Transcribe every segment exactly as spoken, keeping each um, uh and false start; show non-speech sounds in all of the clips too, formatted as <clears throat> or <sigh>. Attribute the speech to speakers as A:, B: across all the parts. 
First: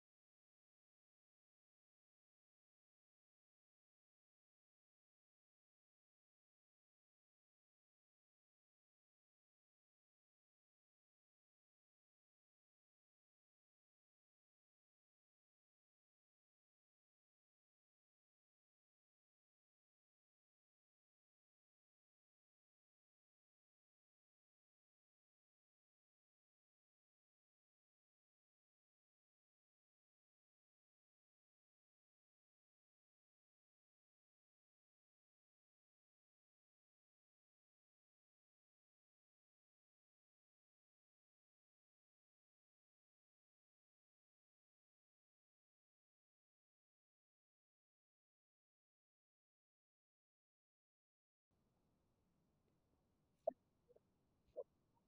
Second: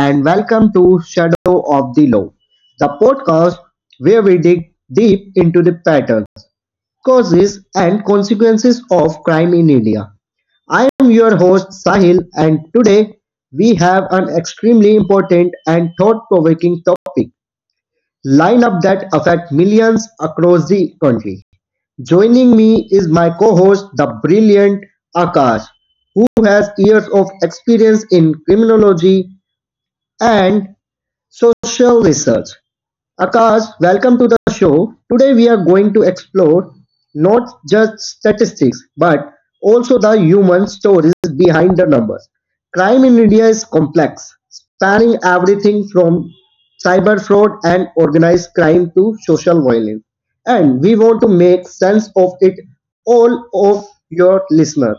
A: and welcome to Shadow of the Law, the podcast where we dig deep into the patterns, causes, and consequences of crime in India. I am your host Sahil, and today we have an extremely important and thought provoking topic lineup that affect millions across the country. Joining me is my co-host, the brilliant Akash, who has years of experience in criminology and social research. Akash, welcome to the show. Today we are going to explore not just statistics but also the human stories behind the numbers. Crime in India is complex, spanning everything from cyber fraud and organized crime to social violence. And we want to make sense of it all of your listener.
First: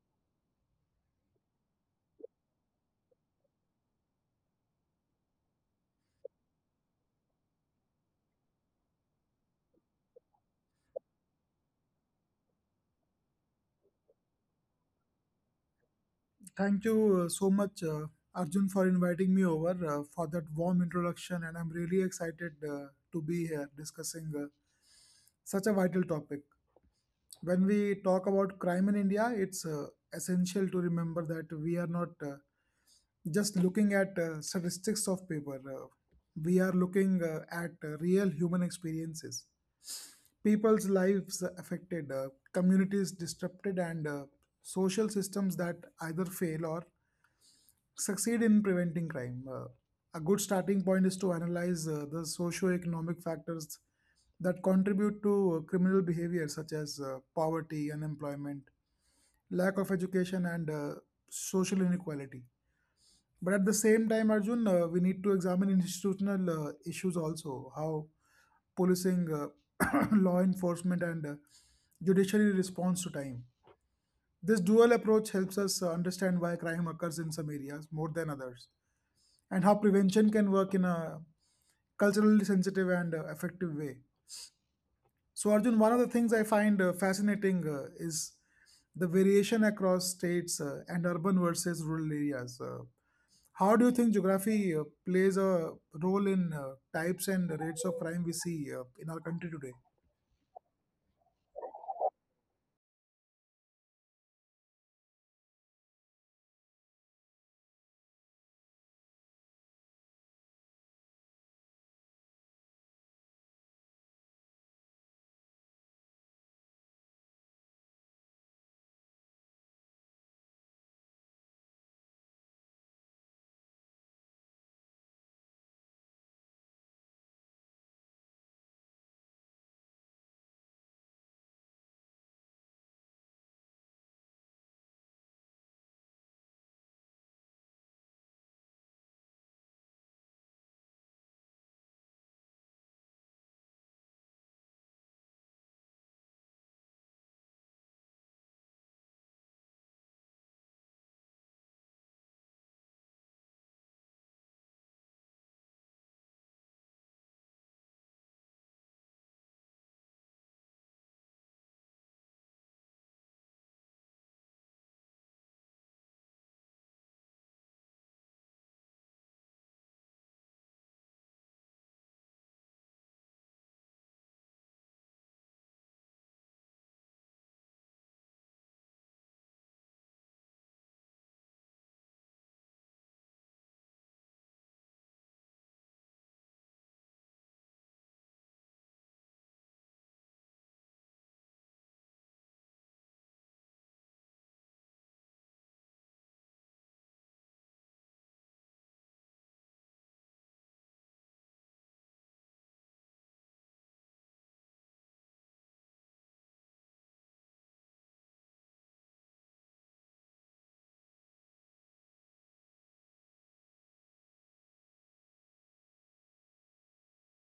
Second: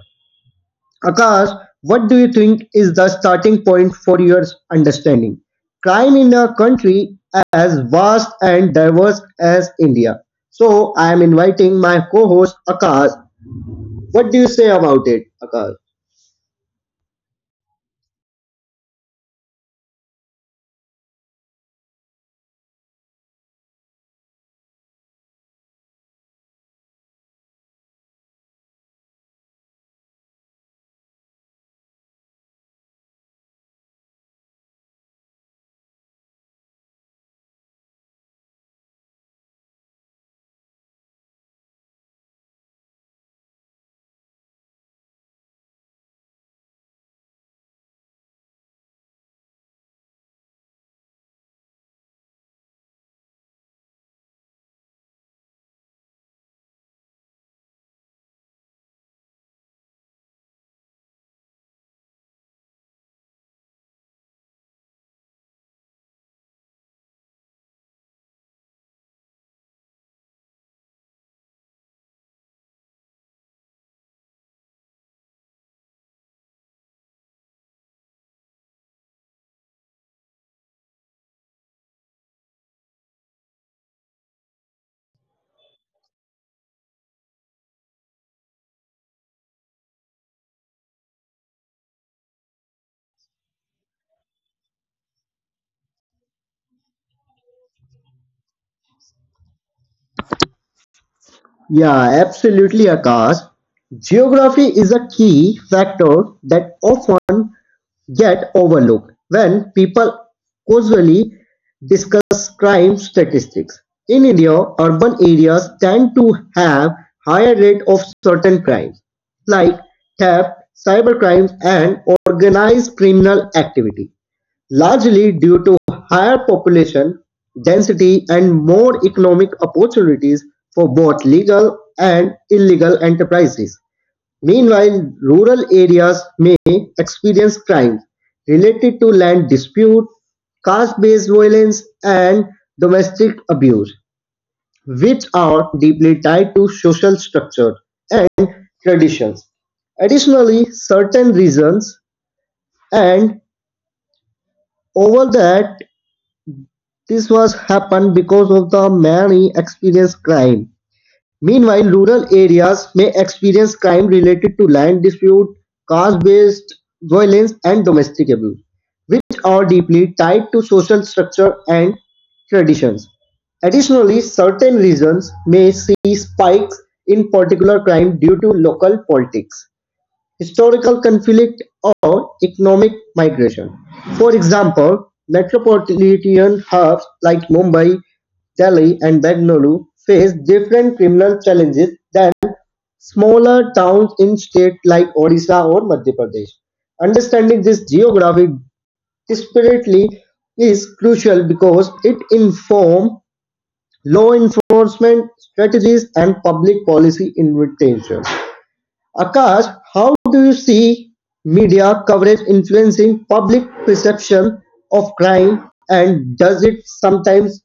A: Akash, what do you think is the starting point for your understanding? Crime in a country as vast and diverse as India. So I am inviting my co-host Akash. What do you say about it, Akash?
B: Thank you uh, so much, uh, Arjun, for inviting me over uh, for that warm introduction. And I'm really excited uh, to be here discussing uh, such a vital topic. When we talk about crime in India, it's uh, essential to remember that we are not uh, just looking at uh, statistics of paper, uh, we are looking uh, at uh, real human experiences. People's lives affected, uh, communities disrupted, and uh, social systems that either fail or succeed in preventing crime. Uh, a good starting point is to analyze uh, the socio-economic factors that contribute to uh, criminal behavior, such as uh, poverty, unemployment, lack of education, and uh, social inequality. But at the same time, Arjun, uh, we need to examine institutional uh, issues also, how policing, uh, <coughs> <clears throat> law enforcement, and uh, judiciary responds to time. This dual approach helps us uh, understand why crime occurs in some areas more than others and how prevention can work in a culturally sensitive and uh, effective way. So, Arjun, one of the things I find uh, fascinating uh, is the variation across states uh, and urban versus rural areas. Uh, how do you think geography uh, plays a role in uh, types and rates of crime we see uh, in our country today?
A: Yeah, absolutely, Akash. Geography is a key factor that often get overlooked when people casually discuss crime statistics. In India, urban areas tend to have higher rate of certain crimes like theft, cybercrime and organized criminal activity, largely due to higher population density and more economic opportunities for both legal and illegal enterprises. Meanwhile, rural areas may experience crimes related to land dispute, caste-based violence, and domestic abuse, which are deeply tied to social structure and traditions. Additionally, certain reasons and over that this was happened because of the many experienced crime. Meanwhile, rural areas may experience crime related to land dispute, caste-based violence, and domestic abuse, which are deeply tied to social structure and traditions. Additionally, certain regions may see spikes in particular crime due to local politics, historical conflict, or economic migration. For example, metropolitan hubs like Mumbai, Delhi, and Bengaluru face different criminal challenges than smaller towns in states like Odisha or Madhya Pradesh. Understanding this geography disparately is crucial because it informs law enforcement strategies and public policy intervention. Akash, how do you see media coverage influencing public perception of crime, and does it sometimes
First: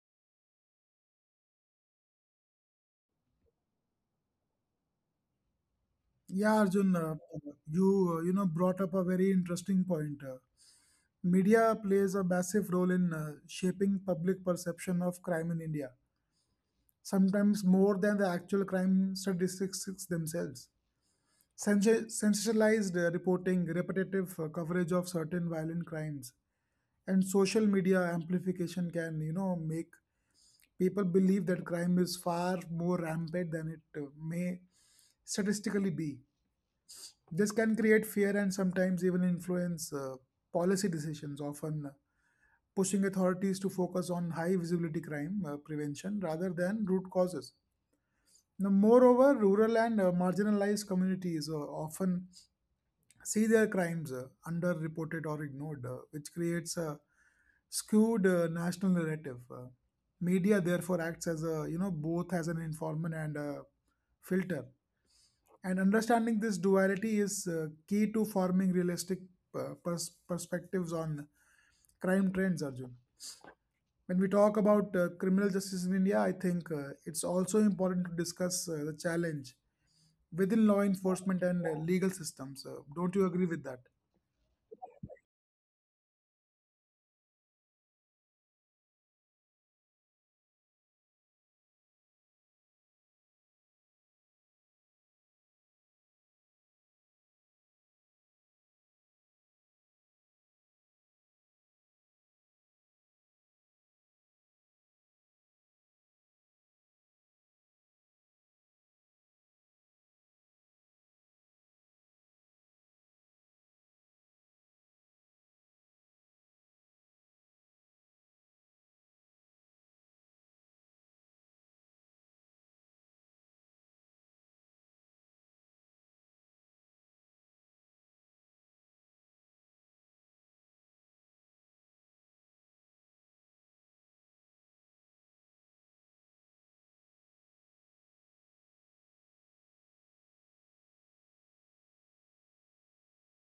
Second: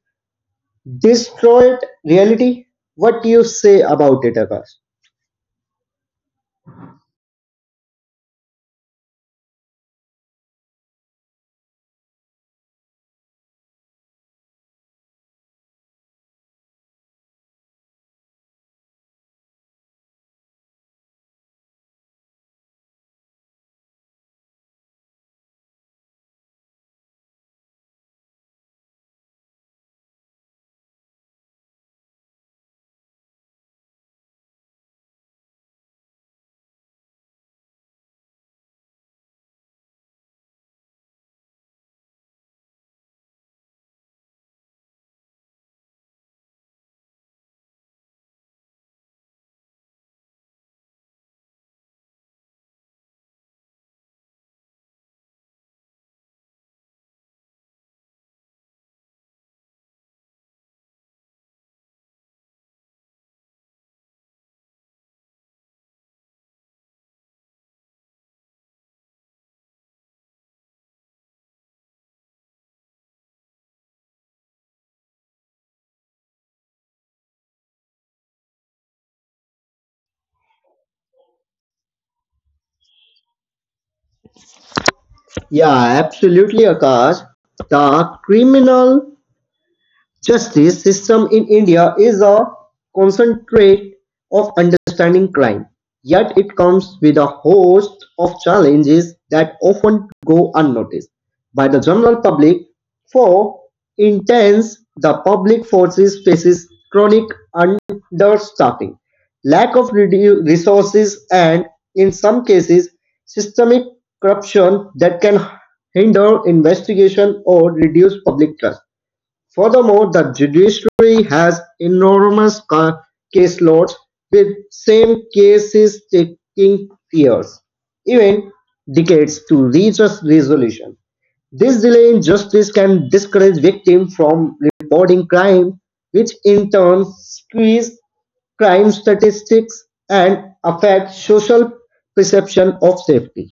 A: distort reality? What do you say about it, Akash?
B: Yeah, Arjun, uh, you uh, you know brought up a very interesting point. Uh, media plays a massive role in uh, shaping public perception of crime in India, sometimes more than the actual crime statistics themselves. Sensa- Sensationalized uh, reporting, repetitive uh, coverage of certain violent crimes, and social media amplification can, you know, make people believe that crime is far more rampant than it uh, may statistically be. This can create fear and sometimes even influence uh, policy decisions, often uh, pushing authorities to focus on high visibility crime uh, prevention rather than root causes. Now, moreover, rural and uh, marginalized communities uh, often see their crimes uh, underreported or ignored, uh, which creates a skewed uh, national narrative. Uh, media therefore acts as a, you know, both as an informant and a filter. And understanding this duality is uh, key to forming realistic uh, pers- perspectives on crime trends, Arjun. When we talk about uh, criminal justice in India, I think uh, it's also important to discuss uh, the challenge within law enforcement and uh, legal systems. Uh, don't you agree with that?
A: Yeah, absolutely, Akash. The criminal Justice system in India is a concentrate of understanding crime, yet it comes with a host of challenges that often go unnoticed by the general public. For intense, the public forces faces chronic understaffing, lack of redu- resources, and in some cases, systemic corruption that can hinder investigation or reduce public trust. Furthermore, the judiciary has enormous ca- caseloads, with same cases taking years, even decades, to reach a resolution. This delay in justice can discourage victims from reporting crime, which in turn squeeze crime statistics and affect social perception of safety.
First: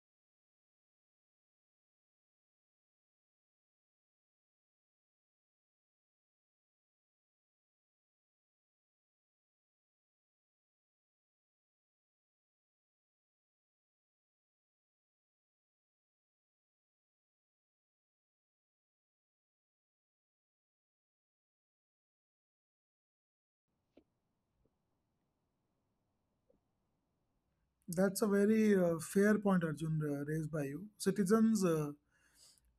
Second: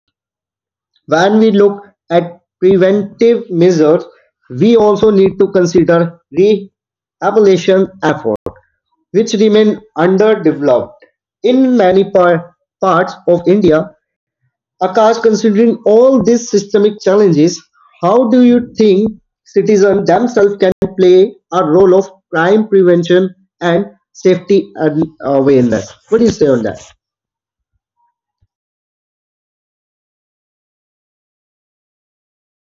A: When we look at preventive measures, we also need to consider rehabilitation efforts, which remain underdeveloped in many par- parts of India. Akash, considering all these systemic challenges, how do you think citizens themselves can play a role of crime prevention and safety and awareness? What do you say on that?
B: That's a very uh, fair point, Arjun, uh, raised by you. Citizens, uh,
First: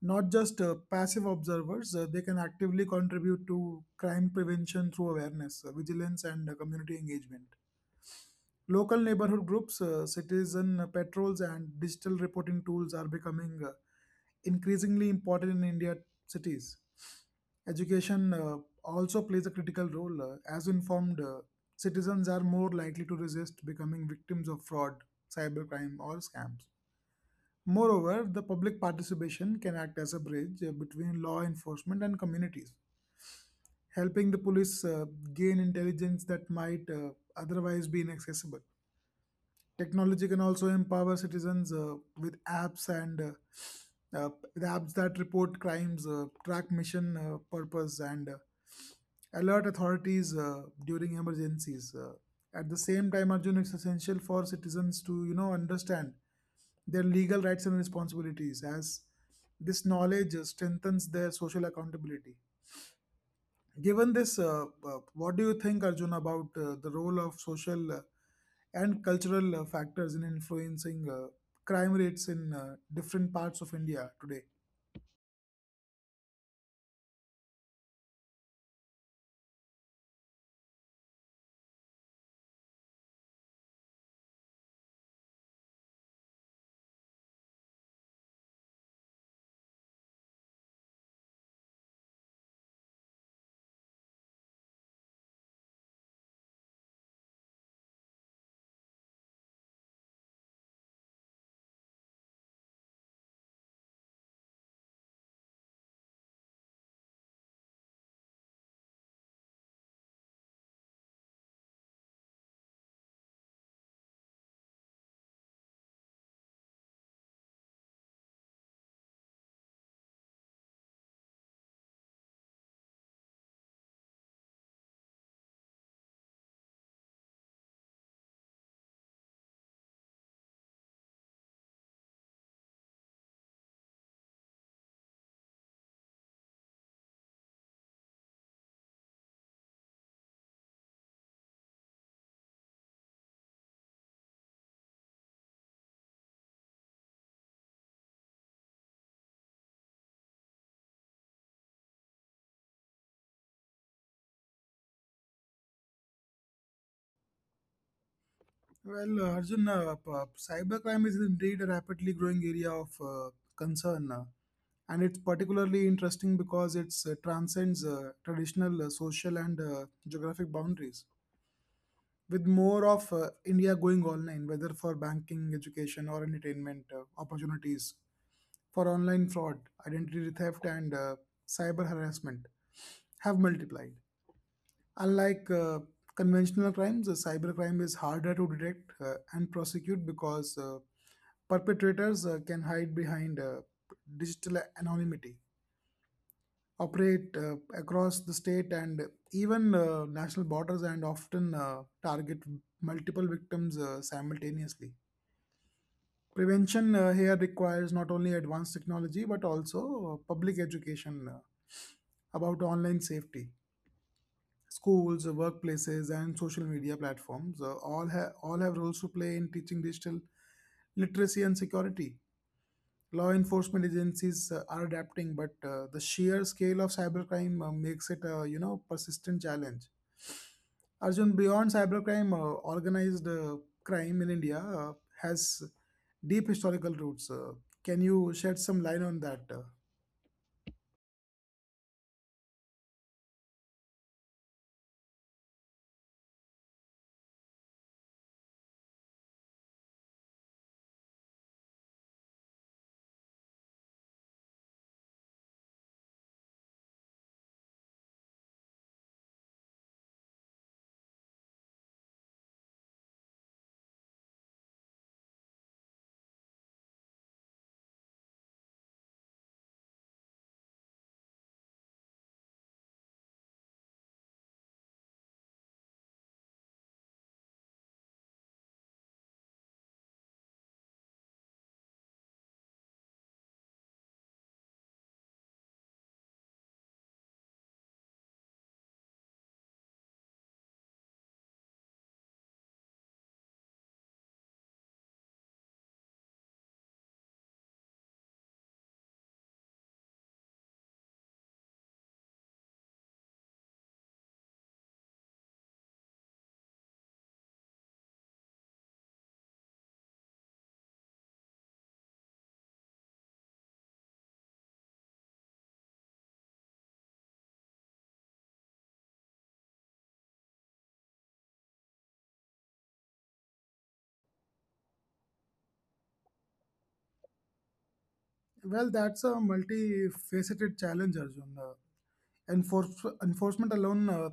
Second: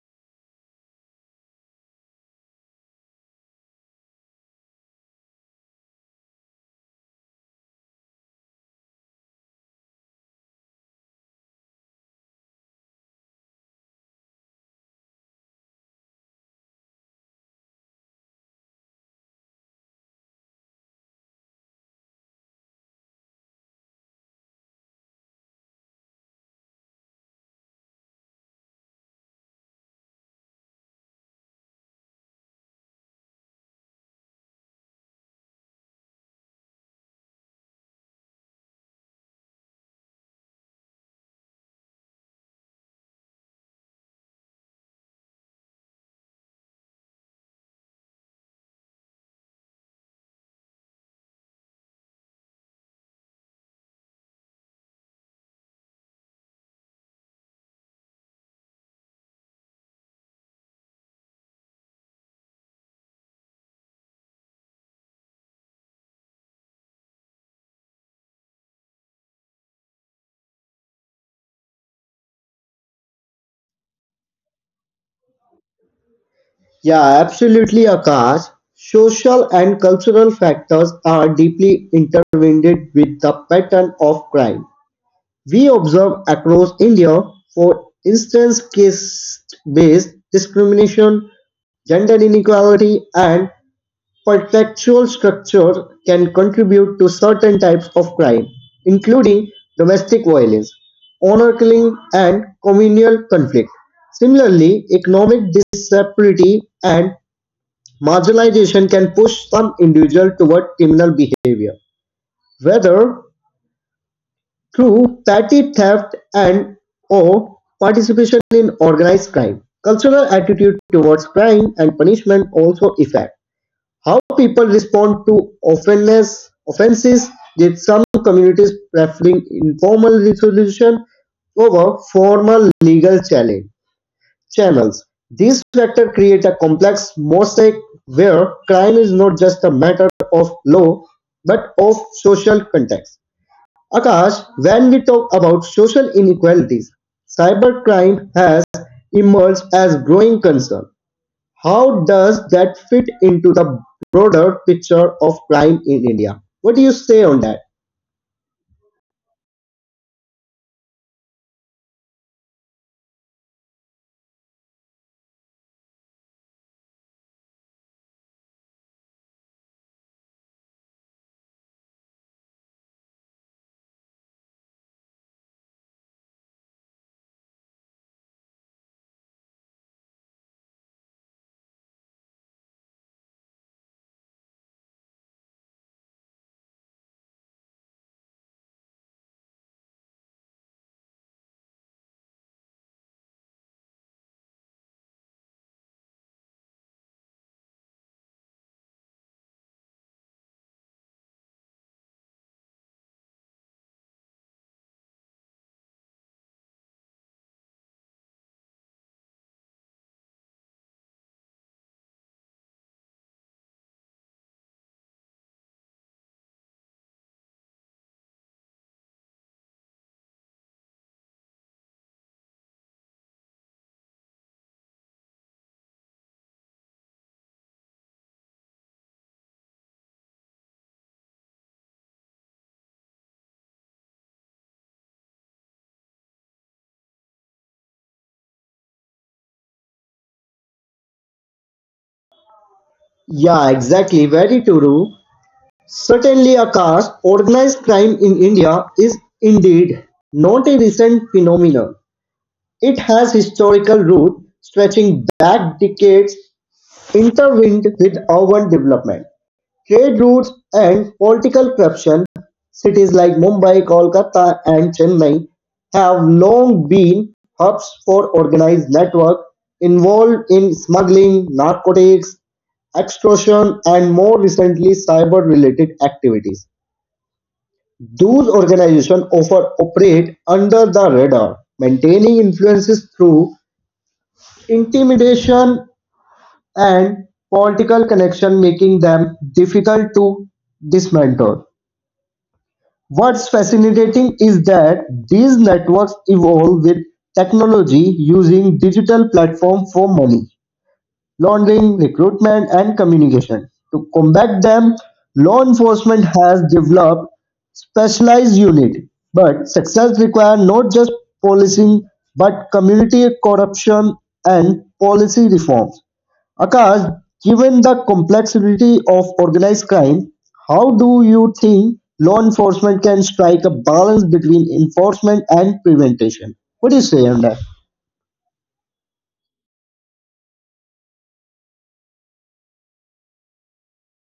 B: not just uh, passive observers, uh, they can actively contribute to crime prevention through awareness, uh, vigilance, and uh, community engagement. Local neighborhood groups, uh, citizen patrols, and digital reporting tools are becoming uh, increasingly important in India cities. Education uh, also plays a critical role, uh, as informed uh, citizens are more likely to resist becoming victims of fraud, cybercrime, or scams. Moreover, the public participation can act as a bridge uh, between law enforcement and communities, helping the police uh, gain intelligence that might uh, otherwise be inaccessible. Technology can also empower citizens uh, with apps and uh, uh, with apps that report crimes, uh, track mission uh, purpose, and uh, alert authorities uh, during emergencies. Uh, at the same time, Arjun, it's essential for citizens to, you know, understand their legal rights and responsibilities, as this knowledge uh, strengthens their social accountability. Given this, uh, uh, what do you think, Arjun, about uh, the role of social uh, and cultural uh, factors in influencing uh, crime rates in uh, different parts of India today?
A: Yeah, absolutely, Akash. Social and cultural factors are deeply intertwined with the pattern of crime. We observe across India, for instance, caste based discrimination, gender inequality, and pretextual structures can contribute to certain types of crime, including domestic violence, honor killing, and communal conflict. Similarly, economic disparity and Marginalization can push some individuals toward criminal behavior, whether through petty theft and or participation in organized crime. Cultural attitude towards crime and punishment also affect how people respond to offenses. Offenses with some communities preferring informal resolution over formal legal challenge channels. These factors create a complex mosaic where crime is not just a matter of law but of social context. Akash, when we talk about social inequalities, cybercrime has emerged as growing concern. How does that fit into the broader picture of crime in India? What do you say on that?
B: Well, uh, Arjun, uh, p- uh, cybercrime is indeed a rapidly growing area of uh, concern, uh, and it's particularly interesting because it uh, transcends uh, traditional uh, social and uh, geographic boundaries. With more of uh, India going online, whether for banking, education, or entertainment uh, opportunities, for online fraud, identity theft, and uh, cyber harassment have multiplied. Unlike uh, conventional crimes, uh, cybercrime is harder to detect uh, and prosecute because uh, perpetrators uh, can hide behind uh, digital anonymity, operate uh, across the state and even uh, national borders, and often uh, target multiple victims uh, simultaneously. Prevention uh, here requires not only advanced technology but also uh, public education uh, about online safety. Schools, workplaces, and social media platforms uh, all, have all have roles to play in teaching digital literacy and security. Law enforcement agencies uh, are adapting, but uh, the sheer scale of cybercrime uh, makes it a, you know, persistent challenge. Arjun, beyond cybercrime, uh, organized uh, crime in India uh, has deep historical roots. Uh, can you shed some light on that? Uh,
A: Yeah, exactly. Very true. Certainly a caste, organised crime in India is indeed not a recent phenomenon. It has historical roots stretching back decades, intertwined with urban development, trade routes, and political corruption. Cities like Mumbai, Kolkata, and Chennai have long been hubs for organized networks involved in smuggling, narcotics, extortion, and more recently cyber related activities. Those organizations often operate under the radar, maintaining influences through intimidation and political connection, making them difficult to dismantle. What's fascinating is that these networks evolve with technology using digital platforms for money laundering, recruitment, and communication. To combat them, law enforcement has developed specialized unit. But success requires not just policing, but community corruption and policy reform. Akash, given the complexity of organized crime, how do you think law enforcement can strike a balance between enforcement and prevention? What do you say on that?
B: well, that's a multifaceted challenge, Arjun. Uh, Enforce, enforcement alone uh,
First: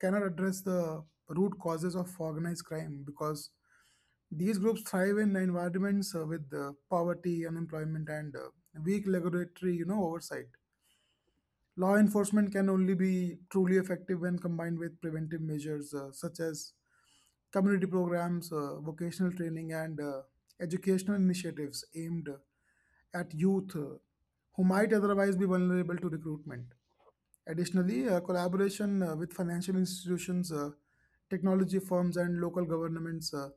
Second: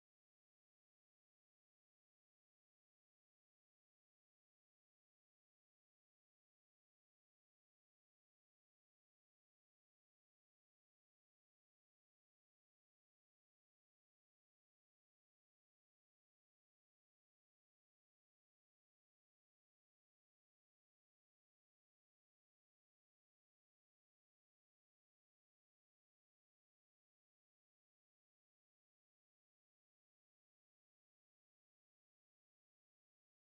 B: cannot address the root causes of organized crime because these groups thrive in environments uh, with uh, poverty, unemployment, and uh, weak regulatory, you know, oversight. Law enforcement can only be truly effective when combined with preventive measures uh, such as community programs, uh, vocational training, and uh, educational initiatives aimed at youth uh, who might otherwise be vulnerable to recruitment. Additionally, uh, collaboration uh, with financial institutions, uh, technology firms, and local governments uh,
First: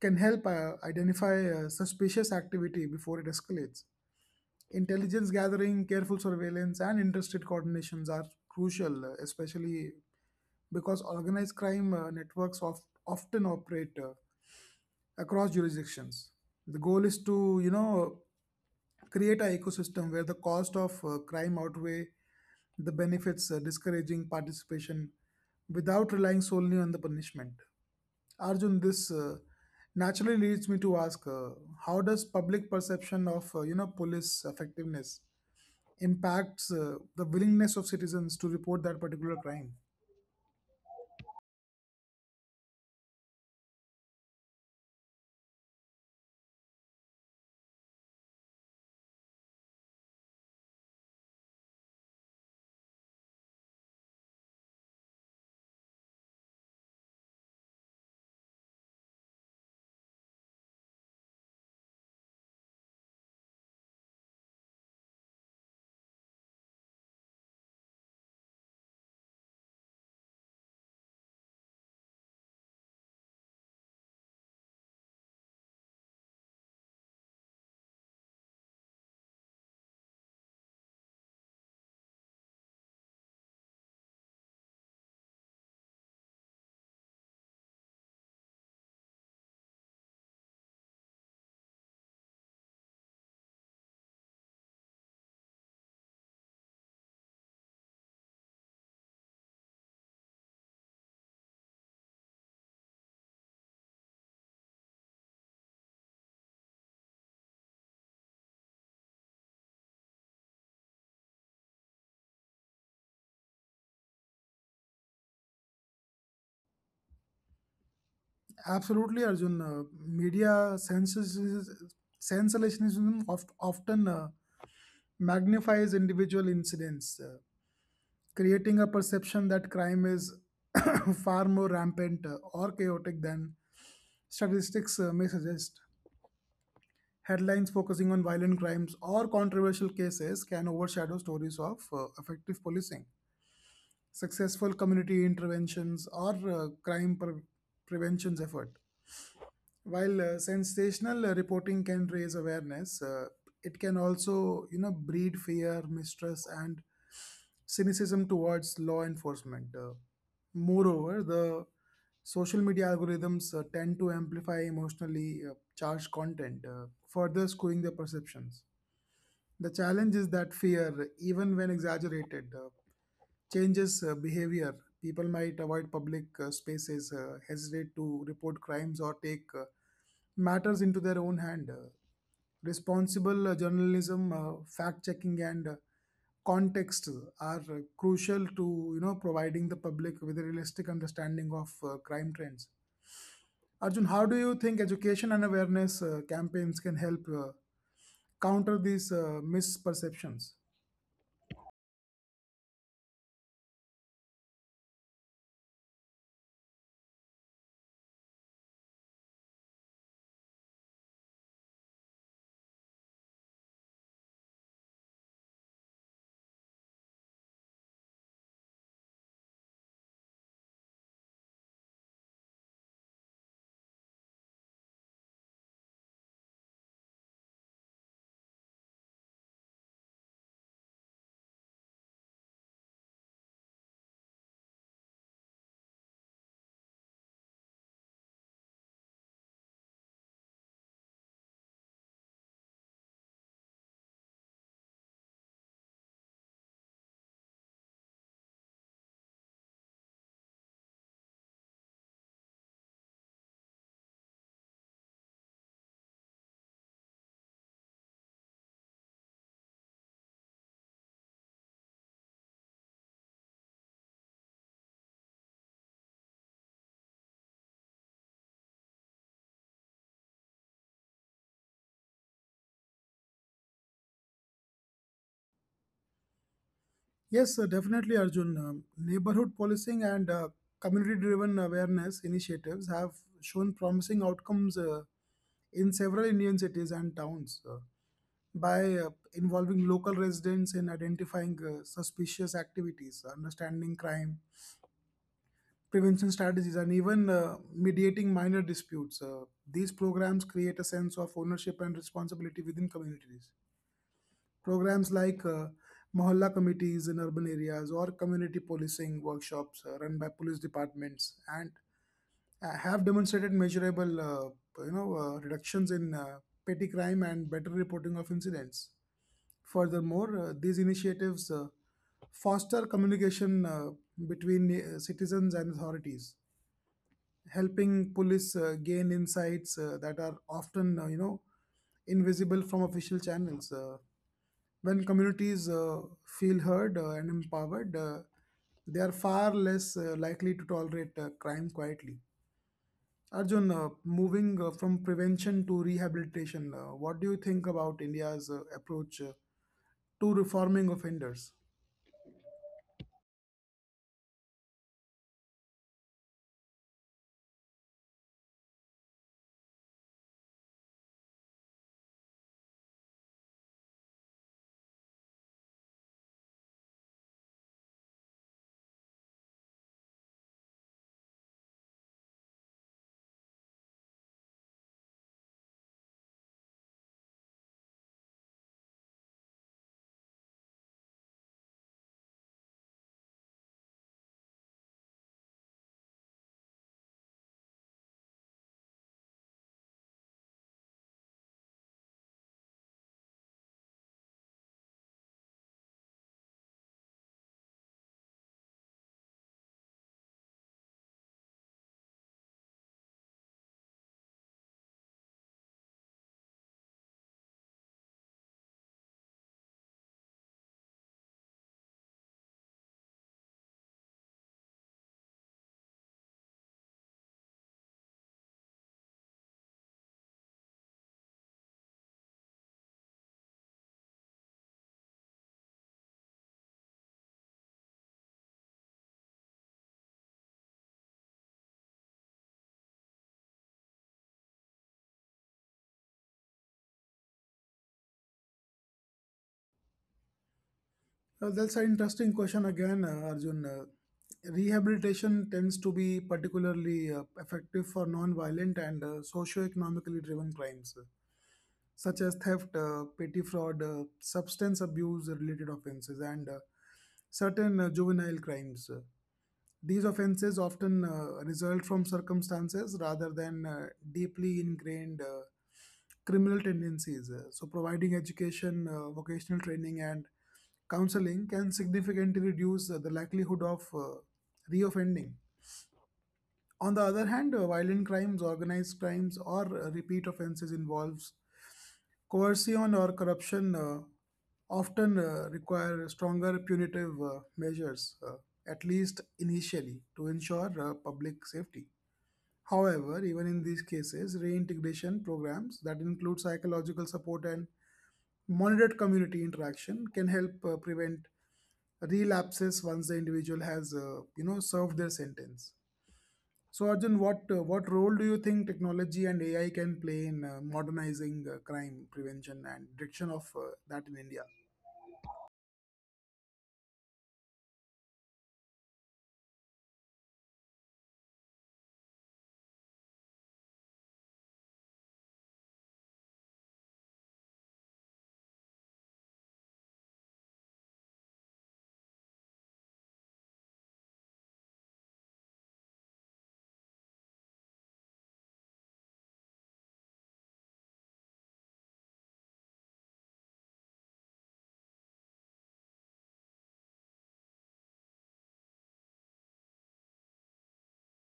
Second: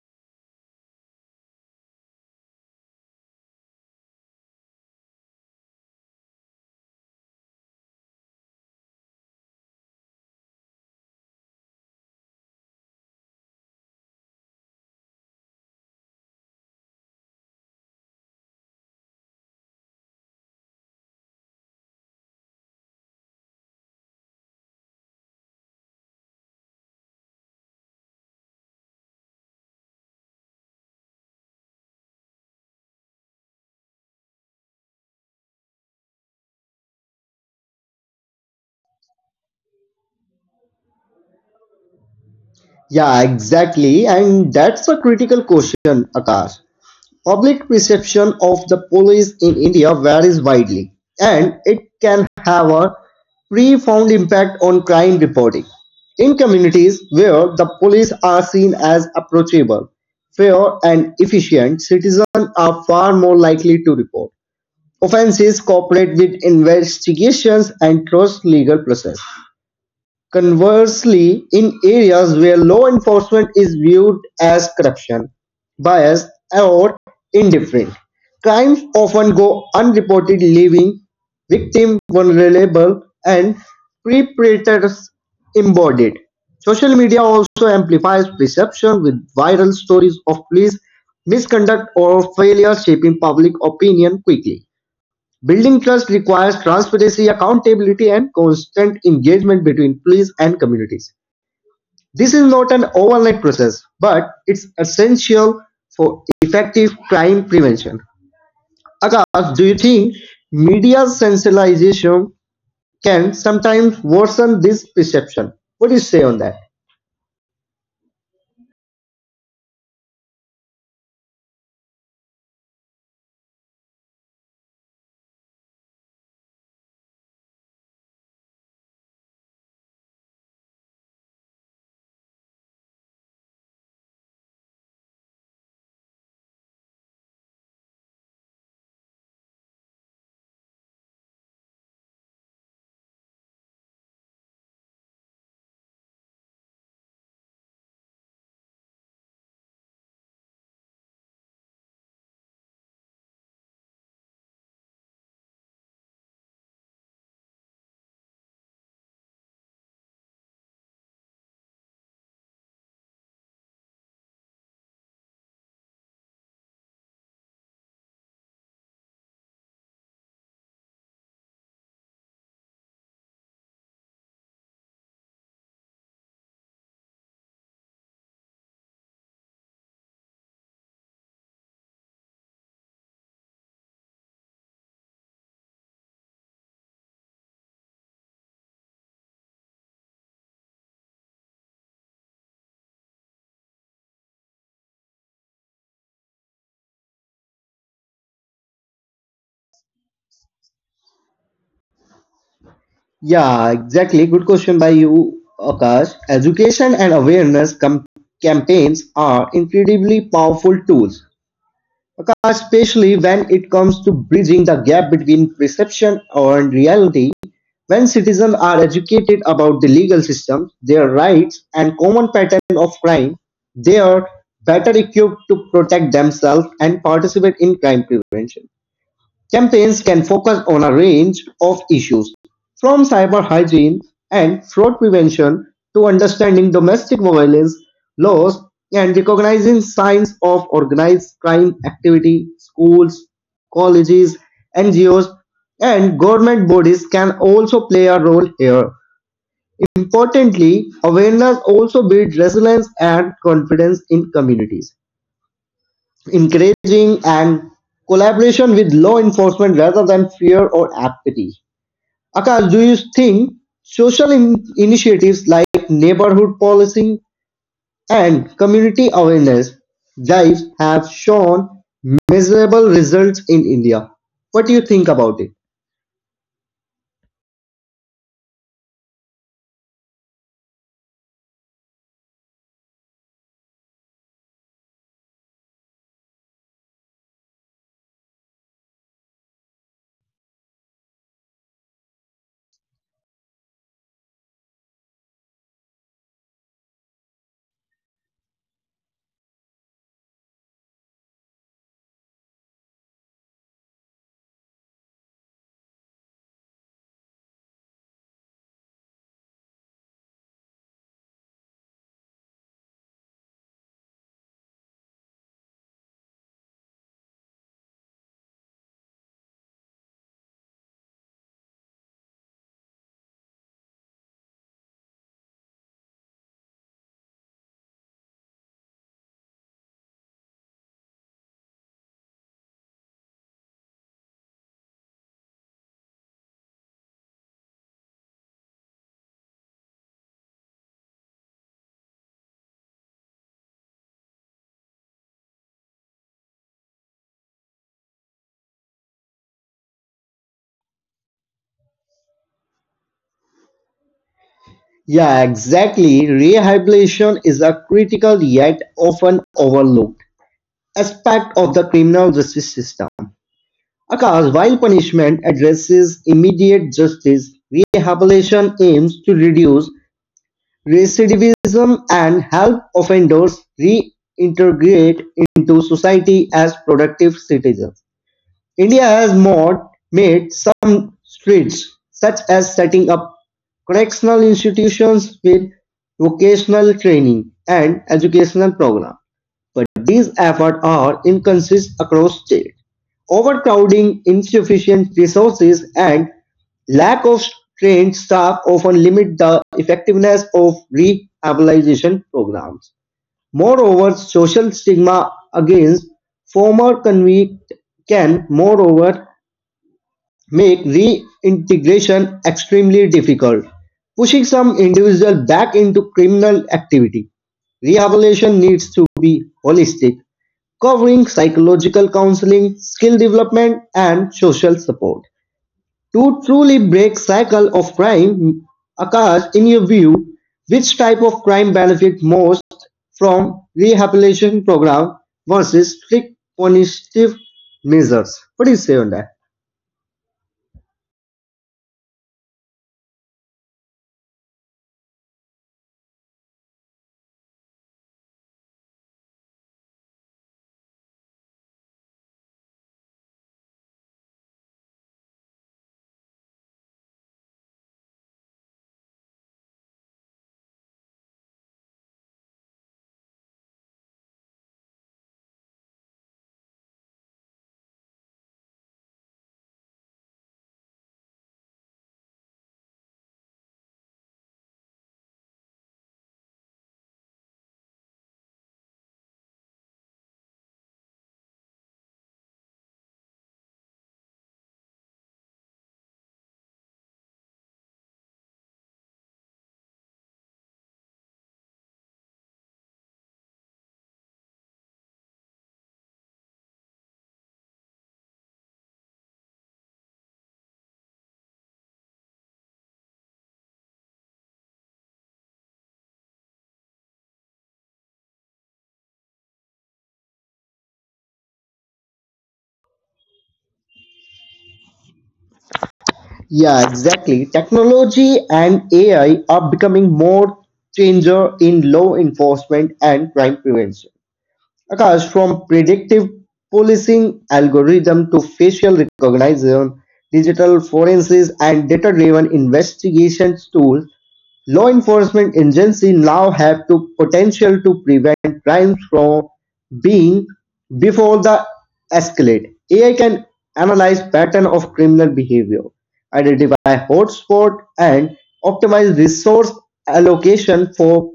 B: can help uh, identify uh, suspicious activity before it escalates. Intelligence gathering, careful surveillance, and interstate coordinations are crucial, uh, especially because organized crime uh, networks of, often operate uh, across jurisdictions. The goal is to, you know, create an ecosystem where the cost of uh, crime outweigh the benefits, uh, discouraging participation without relying solely on the punishment. Arjun, this uh, naturally leads me to ask: uh, how does public perception of, uh, you know, police effectiveness impacts uh, the willingness of citizens to report that particular crime?
A: Yeah, exactly. And that's a critical question, Akash. Public perception of the police in India varies widely, and it can have a profound impact on crime reporting. In communities where the police are seen as approachable, fair, and efficient, citizens are far more likely to report offenses, cooperate with investigations, and trust legal process. Conversely, in areas where law enforcement is viewed as corruption, biased, or indifferent, crimes often go unreported, leaving victims vulnerable and perpetrators embodied. Social media also amplifies perception with viral stories of police misconduct or failure shaping public opinion quickly. Building trust requires transparency, accountability, and constant engagement between police and communities. This is not an overnight process, but it's essential for effective crime prevention. Akash, do you think media sensationalization can sometimes worsen this perception? What do you say on that?
B: Absolutely, Arjun. Uh, media sensationalism oft- often uh, magnifies individual incidents, uh, creating a perception that crime is <coughs> <clears throat> far more rampant uh, or chaotic than statistics uh, may suggest. Headlines focusing on violent crimes or controversial cases can overshadow stories of uh, effective policing, successful community interventions, or uh, crime pre- prevention effort. While uh, sensational uh, reporting can raise awareness, uh, it can also, you know, breed fear, mistrust, and cynicism towards law enforcement. Uh, moreover, the social media algorithms uh, tend to amplify emotionally uh, charged content, uh, further skewing the perceptions. The challenge is that fear, even when exaggerated, uh, changes uh, behavior. People might avoid public uh, spaces, uh, hesitate to report crimes, or take uh, matters into their own hand. Uh, responsible uh, journalism, uh, fact checking, and uh, context are uh, crucial to, you know, providing the public with a realistic understanding of uh, crime trends. Arjun, how do you think education and awareness uh, campaigns can help uh, counter these uh, misperceptions?
A: Yeah, exactly. Good question by you, Akash. Education and awareness com- campaigns are incredibly powerful tools. Especially when it comes to bridging the gap between perception and reality, when citizens are educated about the legal system, their rights, and common pattern of crime, they are better equipped to protect themselves and participate in crime prevention. Campaigns can focus on a range of issues, from cyber hygiene and fraud prevention to understanding domestic violence laws and recognizing signs of organized crime activity. Schools, colleges, N G Os, and government bodies can also play a role here. Importantly, awareness also builds resilience and confidence in communities encouraging and collaboration with law enforcement rather than fear or apathy. Akash, do you think social in- initiatives like neighborhood policing and community awareness drives have shown measurable results in India? What do you think about it?
B: Yes, uh, definitely, Arjun. Um, neighborhood policing and uh, community driven awareness initiatives have shown promising outcomes uh, in several Indian cities and towns. Uh, by uh, involving local residents in identifying uh, suspicious activities, understanding crime, prevention strategies, and even uh, mediating minor disputes. Uh, these programs create a sense of ownership and responsibility within communities. Programs like uh, Mohalla committees in urban areas or community policing workshops uh, run by police departments and uh, have demonstrated measurable uh, you know uh, reductions in uh, petty crime and better reporting of incidents. Furthermore, uh, these initiatives uh, foster communication uh, between uh, citizens and authorities, helping police uh, gain insights uh, that are often, uh, you know, invisible from official channels. Uh, when communities uh, feel heard uh, and empowered, uh, they are far less uh, likely to tolerate uh, crime quietly. Arjun, uh, moving uh, from prevention to rehabilitation, uh, what do you think about India's uh, approach uh, to reforming offenders?
A: Yeah, exactly. Rehabilitation is a critical yet often overlooked aspect of the criminal justice system. Akash, while punishment addresses immediate justice, rehabilitation aims to reduce recidivism and help offenders reintegrate into society as productive citizens. India has more, made some strides, such as setting up correctional institutions with vocational training and educational programs but these efforts are inconsistent across states. Overcrowding, insufficient resources, and lack of trained staff often limit the effectiveness of rehabilitation programs. Moreover, social stigma against former convicts can, moreover, make reintegration extremely difficult, pushing some individuals back into criminal activity. Rehabilitation needs to be holistic, covering psychological counseling, skill development, and social support. To truly break cycle of crime, Akash, in your view, which type of crime benefit most from rehabilitation program versus strict punitive measures? What do you say on that?
B: Uh, that's an interesting question again, uh, Arjun. Uh, rehabilitation tends to be particularly uh, effective for non-violent and uh, socio-economically driven crimes, uh, such as theft, uh, petty fraud, uh, substance abuse-related offenses, and uh, certain uh, juvenile crimes. Uh, these offenses often uh, result from circumstances rather than uh, deeply ingrained uh, criminal tendencies. Uh, So, providing education, uh, vocational training, and counseling can significantly reduce uh, the likelihood of uh, reoffending. On the other hand, uh, violent crimes, organized crimes, or uh, repeat offenses involves coercion or corruption uh, often uh, require stronger punitive uh, measures, uh, at least initially, to ensure uh, public safety. However, even in these cases, reintegration programs that include psychological support and monitored community interaction can help uh, prevent relapses once the individual has, uh, you know, served their sentence. So Arjun, what uh, what role do you think technology and A I can play in uh, modernizing uh, crime prevention and detection of uh, that in India?
A: Yeah, exactly. Technology and A I are becoming more changer in law enforcement and crime prevention. Occurs from predictive policing algorithms to facial recognition, digital forensics, and data-driven investigation tools. Law enforcement agencies now have the potential to prevent crimes from being before the escalate. A I can analyze pattern of criminal behavior, identify hotspot, and optimize resource allocation for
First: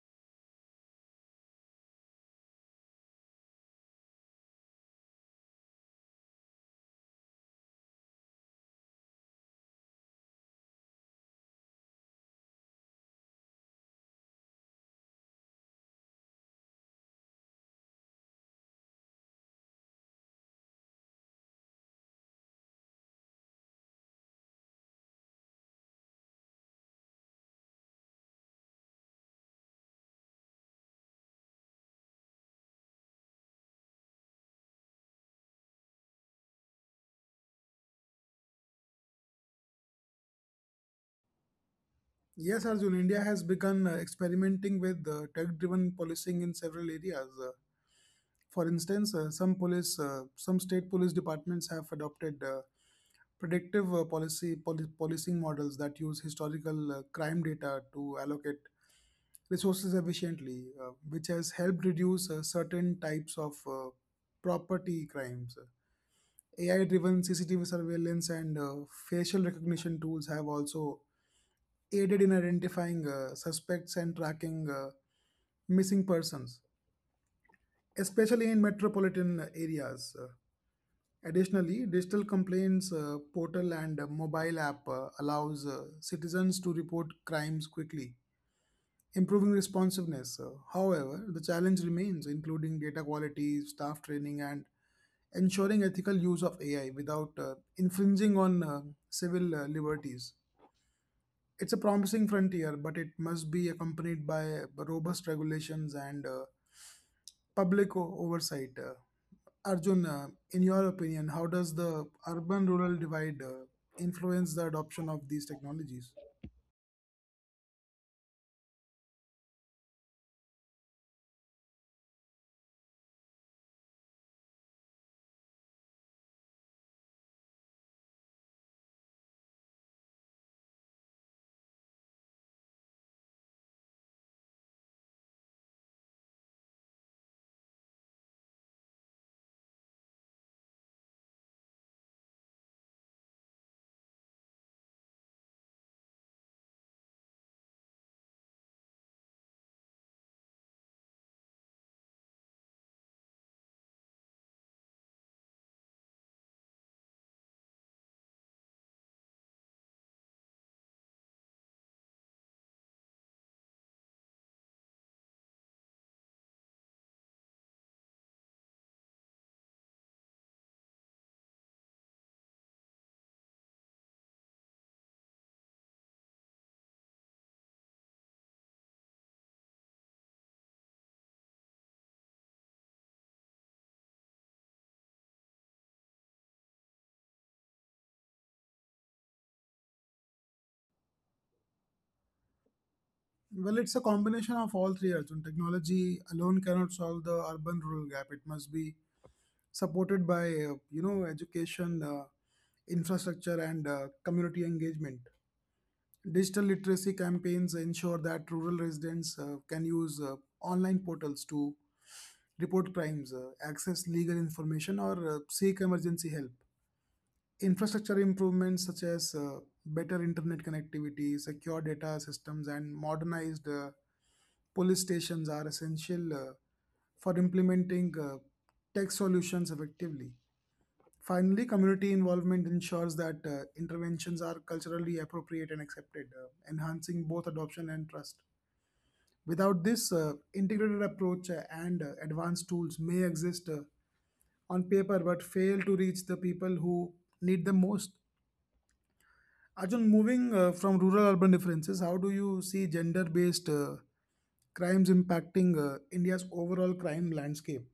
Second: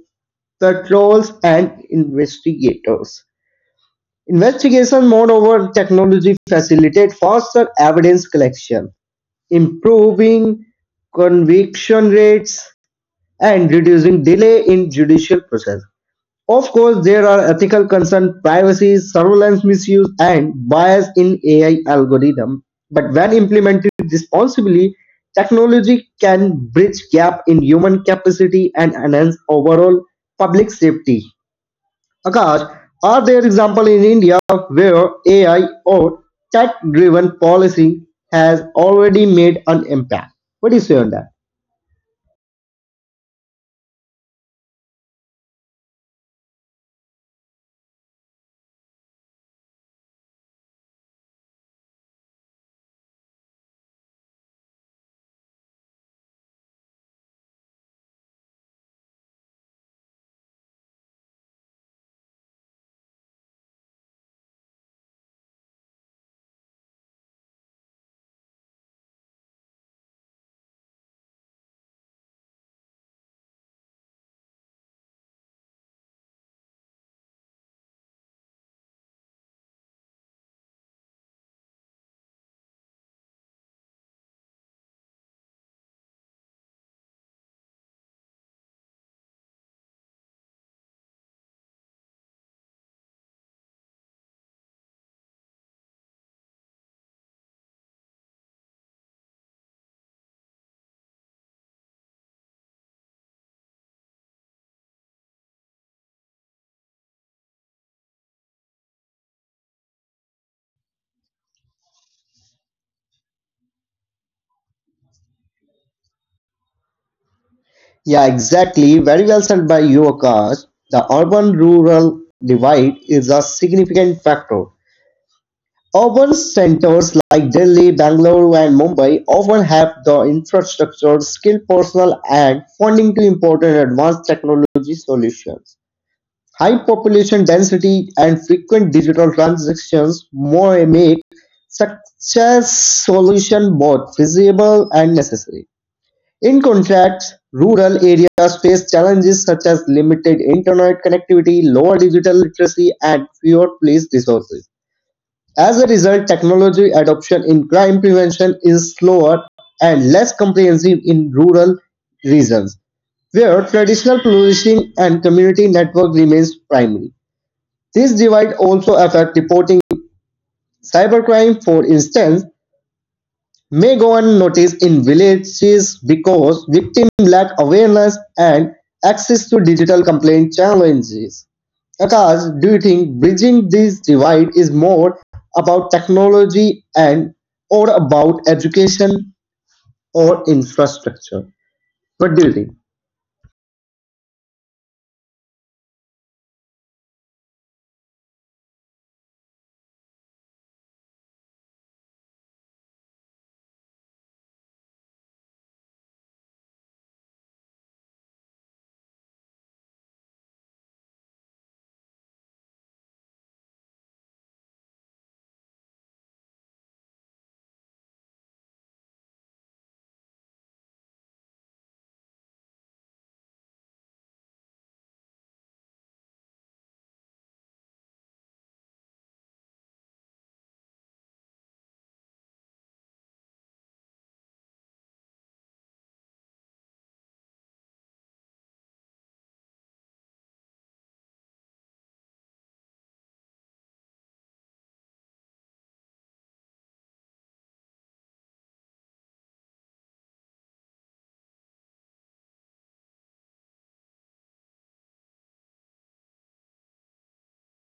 A: patrols and investigators. Investigation moreover technology facilitate faster evidence collection, improving conviction rates and reducing delay in judicial process. Of course, there are ethical concerns, privacy, surveillance misuse, and bias in A I algorithm. But when implemented responsibly, technology can bridge gap in human capacity and enhance overall public safety. Akash, are there examples in India where A I or tech-driven policy has already made an impact? What do you say on that?
B: Yes, Arjun, India has begun uh, experimenting with uh, tech-driven policing in several areas. Uh, for instance, uh, some police, uh, some state police departments have adopted uh, predictive uh, policy poli- policing models that use historical uh, crime data to allocate resources efficiently, uh, which has helped reduce uh, certain types of uh, property crimes. A I-driven C C T V surveillance and uh, facial recognition tools have also aided in identifying uh, suspects and tracking uh, missing persons, especially in metropolitan areas. Uh, Additionally, digital complaints uh, portal and uh, mobile app uh, allows uh, citizens to report crimes quickly, improving responsiveness. Uh, however, the challenge remains, including data quality, staff training, and ensuring ethical use of A I without uh, infringing on uh, civil uh, liberties. It's a promising frontier, but it must be accompanied by robust regulations and uh, public o- oversight. Uh, Arjun, uh, in your opinion, how does the urban rural divide uh, influence the adoption of these technologies?
A: Yeah, exactly. Very well said by you, Akash. The urban-rural divide is a significant factor. Urban centers like Delhi, Bangalore, and Mumbai often have the infrastructure, skilled personnel, and funding to import and advanced technology solutions. High population density and frequent digital transactions more make such a solution both feasible and necessary. In contrast, rural areas face challenges such as limited internet connectivity, lower digital literacy, and fewer police resources. As a result, technology adoption in crime prevention is slower and less comprehensive in rural regions, where traditional policing and community network remains primary. This divide also affects reporting. Cybercrime, for instance, may go unnoticed in villages because victims lack awareness and access to digital complaint challenges. Akash, do you think bridging this divide is more about technology and or about education or infrastructure? What do you think?
B: Well, it's a combination of all three, Arjun. Technology alone cannot solve the urban rural gap. It must be supported by, uh, you know, education, uh, infrastructure, and uh, community engagement. Digital literacy campaigns ensure that rural residents uh, can use uh, online portals to report crimes, uh, access legal information, or uh, seek emergency help. Infrastructure improvements such as uh, better internet connectivity, secure data systems, and modernized uh, police stations are essential uh, for implementing uh, tech solutions effectively. Finally, community involvement ensures that uh, interventions are culturally appropriate and accepted, uh, enhancing both adoption and trust. Without this, uh, integrated approach uh, and uh, advanced tools may exist uh, on paper but fail to reach the people who need them most. Arjun, moving uh, from rural urban differences, how do you see gender based uh, crimes impacting uh, India's overall crime landscape?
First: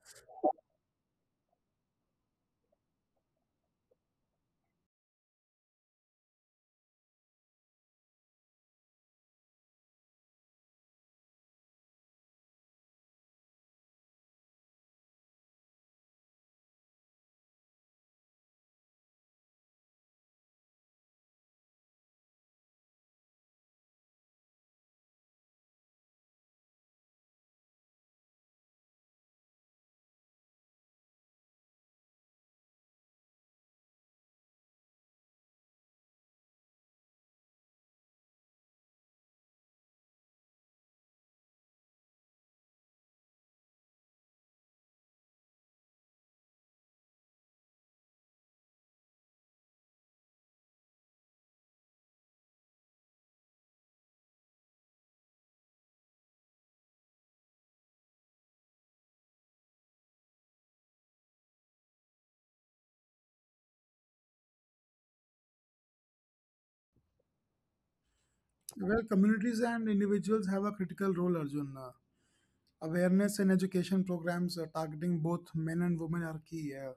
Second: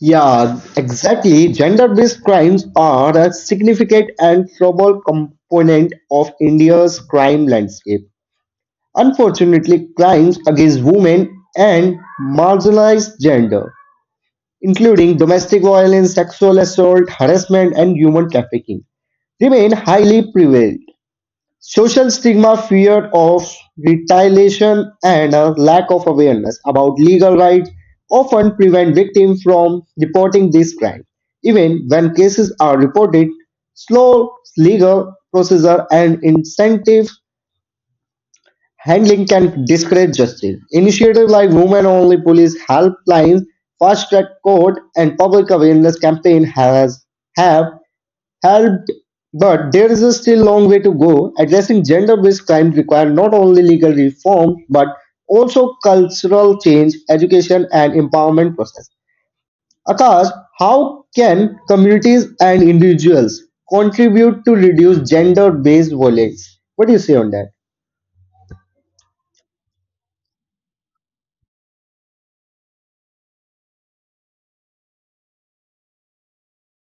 A: Yeah, exactly. Gender based crimes are a significant and trouble component of India's crime landscape. Unfortunately, crimes against women and marginalized gender, including domestic violence, sexual assault, harassment, and human trafficking, remain highly prevalent. Social stigma, fear of retaliation, and a lack of awareness about legal rights often prevent victims from reporting these crimes. Even when cases are reported, slow legal procedure and incentive handling can discourage justice. Initiatives like Women Only Police helplines, Fast Track Court, and public awareness campaign has have helped, but there is a still long way to go. Addressing gender-based crime requires not only legal reform but also cultural change, education, and empowerment process. Akash, how can communities and individuals contribute to reduce gender-based violence? What do you say on that?
B: Well, communities and individuals have a critical role, Arjun. Uh, awareness and education programs uh, targeting both men and women are key uh,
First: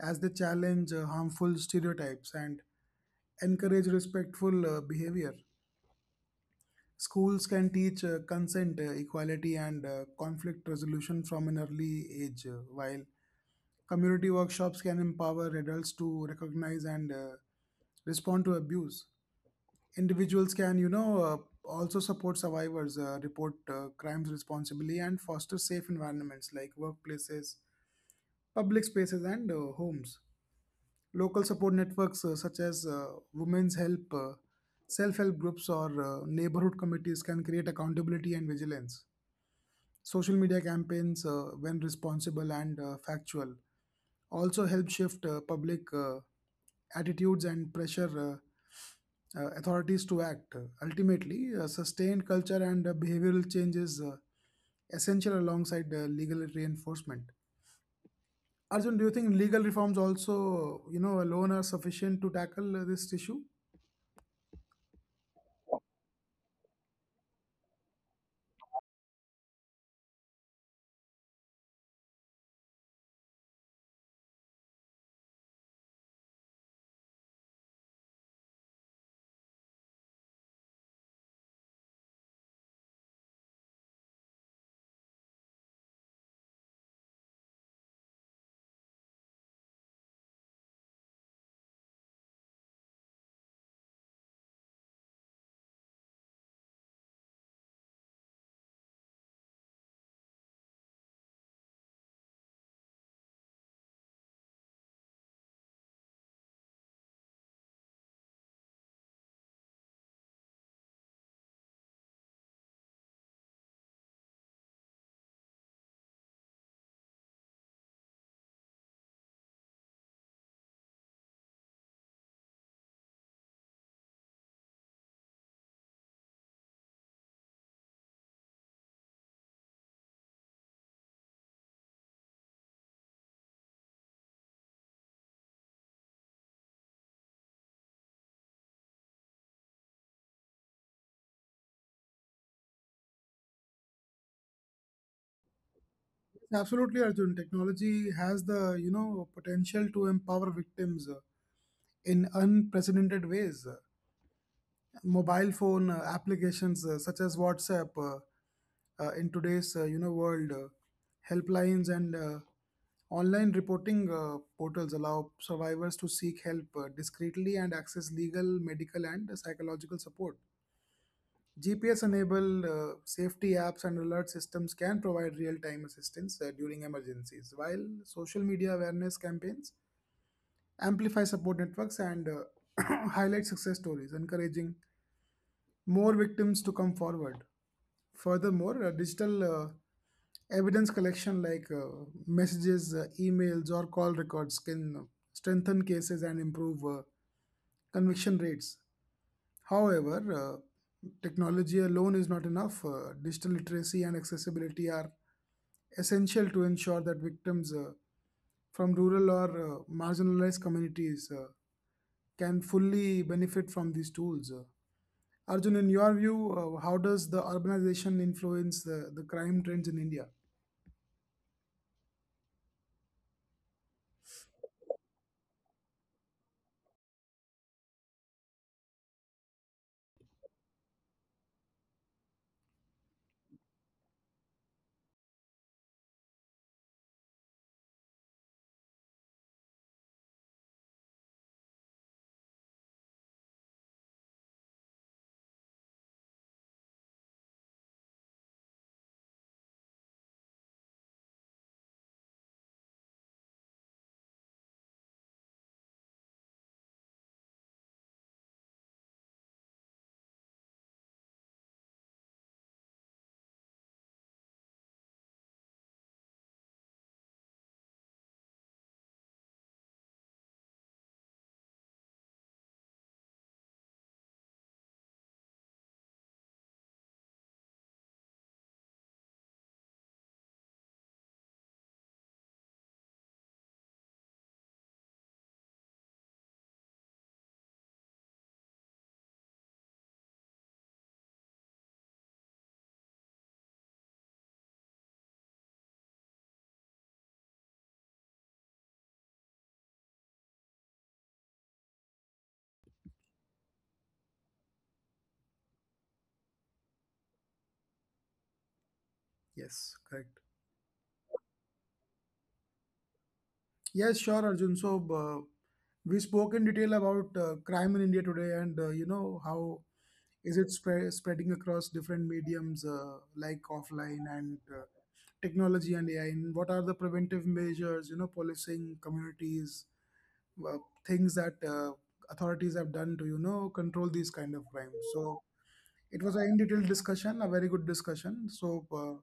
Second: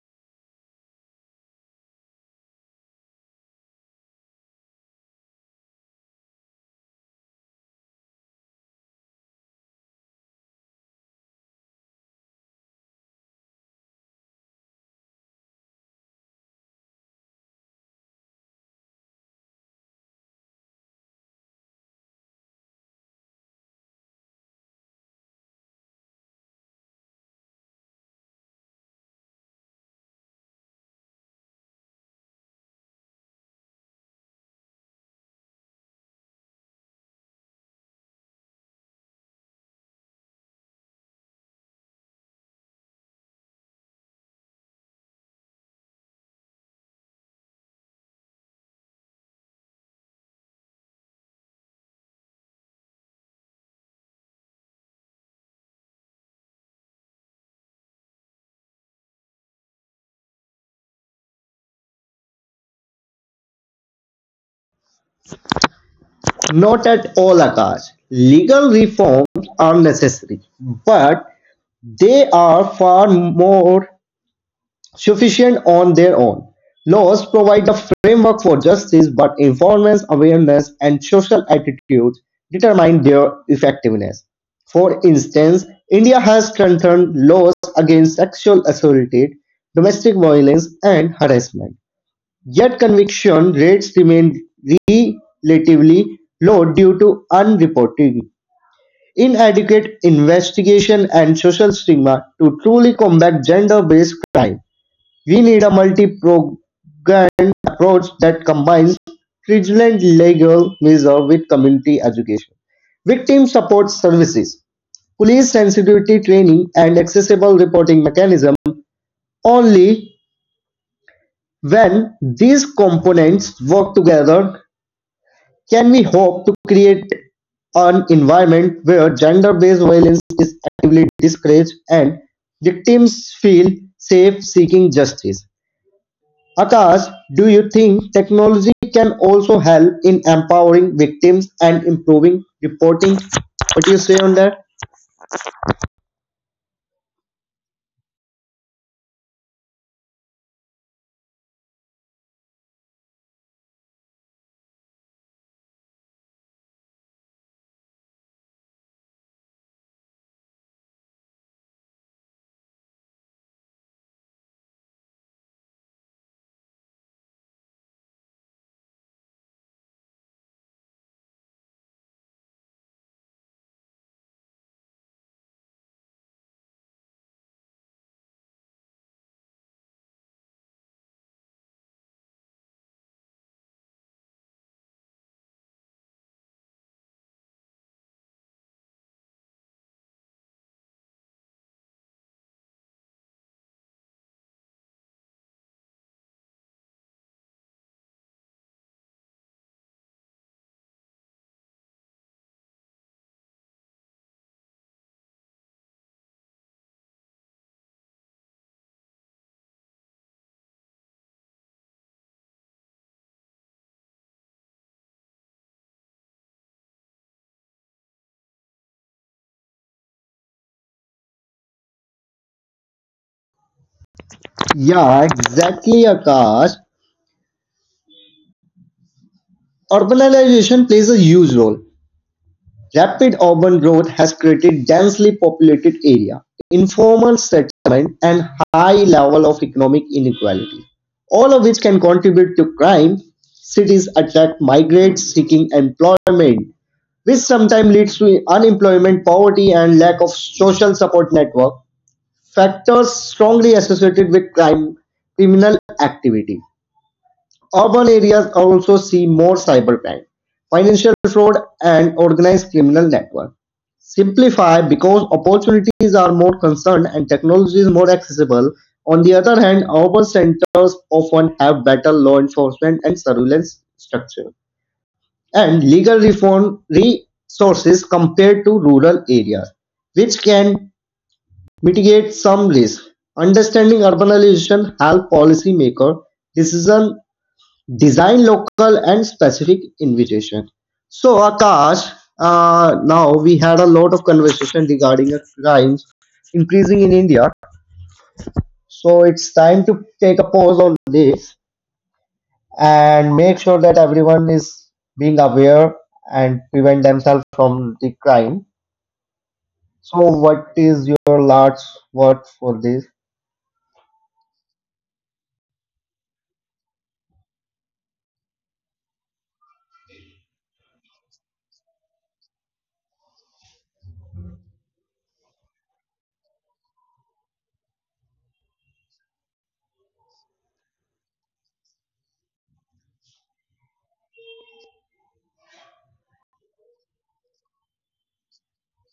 B: as they challenge uh, harmful stereotypes and encourage respectful uh, behavior. Schools can teach uh, consent, uh, equality, and uh, conflict resolution from an early age, uh, while community workshops can empower adults to recognize and uh, respond to abuse. Individuals can, you know, uh, also support survivors, uh, report uh, crimes responsibly, and foster safe environments like workplaces, public spaces, and uh, homes. Local support networks uh, such as uh, Women's Help, uh, self help groups, or uh, neighborhood committees can create accountability and vigilance. Social media campaigns, uh, when responsible and uh, factual, also help shift uh, public uh, attitudes and pressure uh, uh, authorities to act. Ultimately, uh, sustained culture and uh, behavioral change is uh, essential alongside uh, legal reinforcement. Arjun, do you think legal reforms also, you know, alone are sufficient to tackle uh, this issue?
A: Not at all, Akash. Legal reforms are necessary, but they are far more sufficient on their own. Laws provide the framework for justice, but enforcement, awareness, and social attitudes determine their effectiveness. For instance, India has strengthened laws against sexual assault, domestic violence, and harassment. Yet conviction rates remain relatively low due to unreported inadequate investigation and social stigma to truly combat gender based crime. We need a multi-pronged approach that combines stringent legal measures with community education, victim support services, police sensitivity training, and accessible reporting mechanisms. Only when these components work together can we hope to create an environment where gender-based violence is actively discouraged and victims feel safe seeking justice. Akash, do you think technology can also help in empowering victims and improving reporting? What do you say on that?
B: Absolutely, Arjun. Technology has the, you know, potential to empower victims uh, in unprecedented ways. Mobile phone uh, applications uh, such as WhatsApp, uh, uh, in today's, uh, you know world, uh, helplines and uh, online reporting uh, portals allow survivors to seek help uh, discreetly and access legal, medical and psychological support. G P S enabled uh, safety apps and alert systems can provide real time assistance uh, during emergencies, while social media awareness campaigns amplify support networks and uh, <coughs> <clears throat> highlight success stories, encouraging more victims to come forward. Furthermore, uh, digital uh, evidence collection like uh, messages, uh, emails, or call records can strengthen cases and improve uh, conviction rates. However, uh, technology alone is not enough. Uh, digital literacy and accessibility are essential to ensure that victims uh, from rural or uh, marginalized communities uh, can fully benefit from these tools. Uh, Arjun, in your view, uh, how does the urbanization influence the, the crime trends in India?
A: Yeah, exactly, Akash. Urbanization plays a huge role. Rapid urban growth has created densely populated area, informal settlement, and high level of economic inequality, all of which can contribute to crime. Cities attract migrants seeking employment, which sometimes leads to unemployment, poverty, and lack of social support network, factors strongly associated with crime, criminal activity. Urban areas also see more cybercrime, financial fraud, and organized criminal network. Simplify because opportunities are more concerned and technology is more accessible. On the other hand, urban centers often have better law enforcement and surveillance structure and legal reform resources compared to rural areas, which can mitigate some risk. Understanding urbanization help policymaker decision design local and specific invitation. So Akash, uh, now we had a lot of conversation regarding the crimes increasing in India. So it's time to take a pause on this and make sure that everyone is being aware and prevent themselves from the crime.
B: Yes,
A: So,
B: correct.
A: what is your last word for this?
B: Yes, sure, Arjun. So, uh, we spoke in detail about uh, crime in India today and, uh, you know, how is it spread, spreading across different mediums uh, like offline and uh, technology and A I, and what are the preventive measures, you know, policing communities, uh, things that uh, authorities have done to, you know, control these kind of crimes. So, it was a in detail discussion, a very good discussion. So, uh,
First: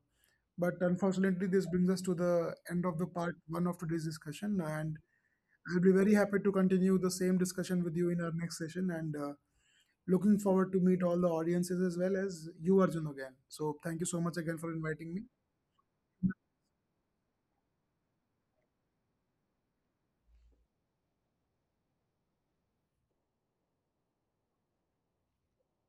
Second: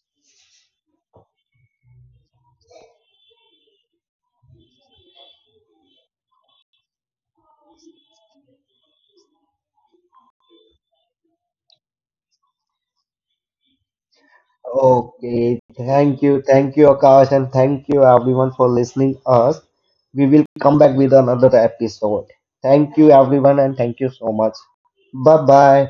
B: but unfortunately, this brings us to the end of the part one of today's discussion. And I'll be very happy to continue the same discussion with you in our next session. And uh, looking forward to meet all the audiences as well as you, Arjun, again. So, thank you so much again for inviting me.
A: Okay, thank you, thank you, Akash, and thank you everyone for listening us. We will come back with another episode. Thank you everyone, and thank you so much. Bye bye.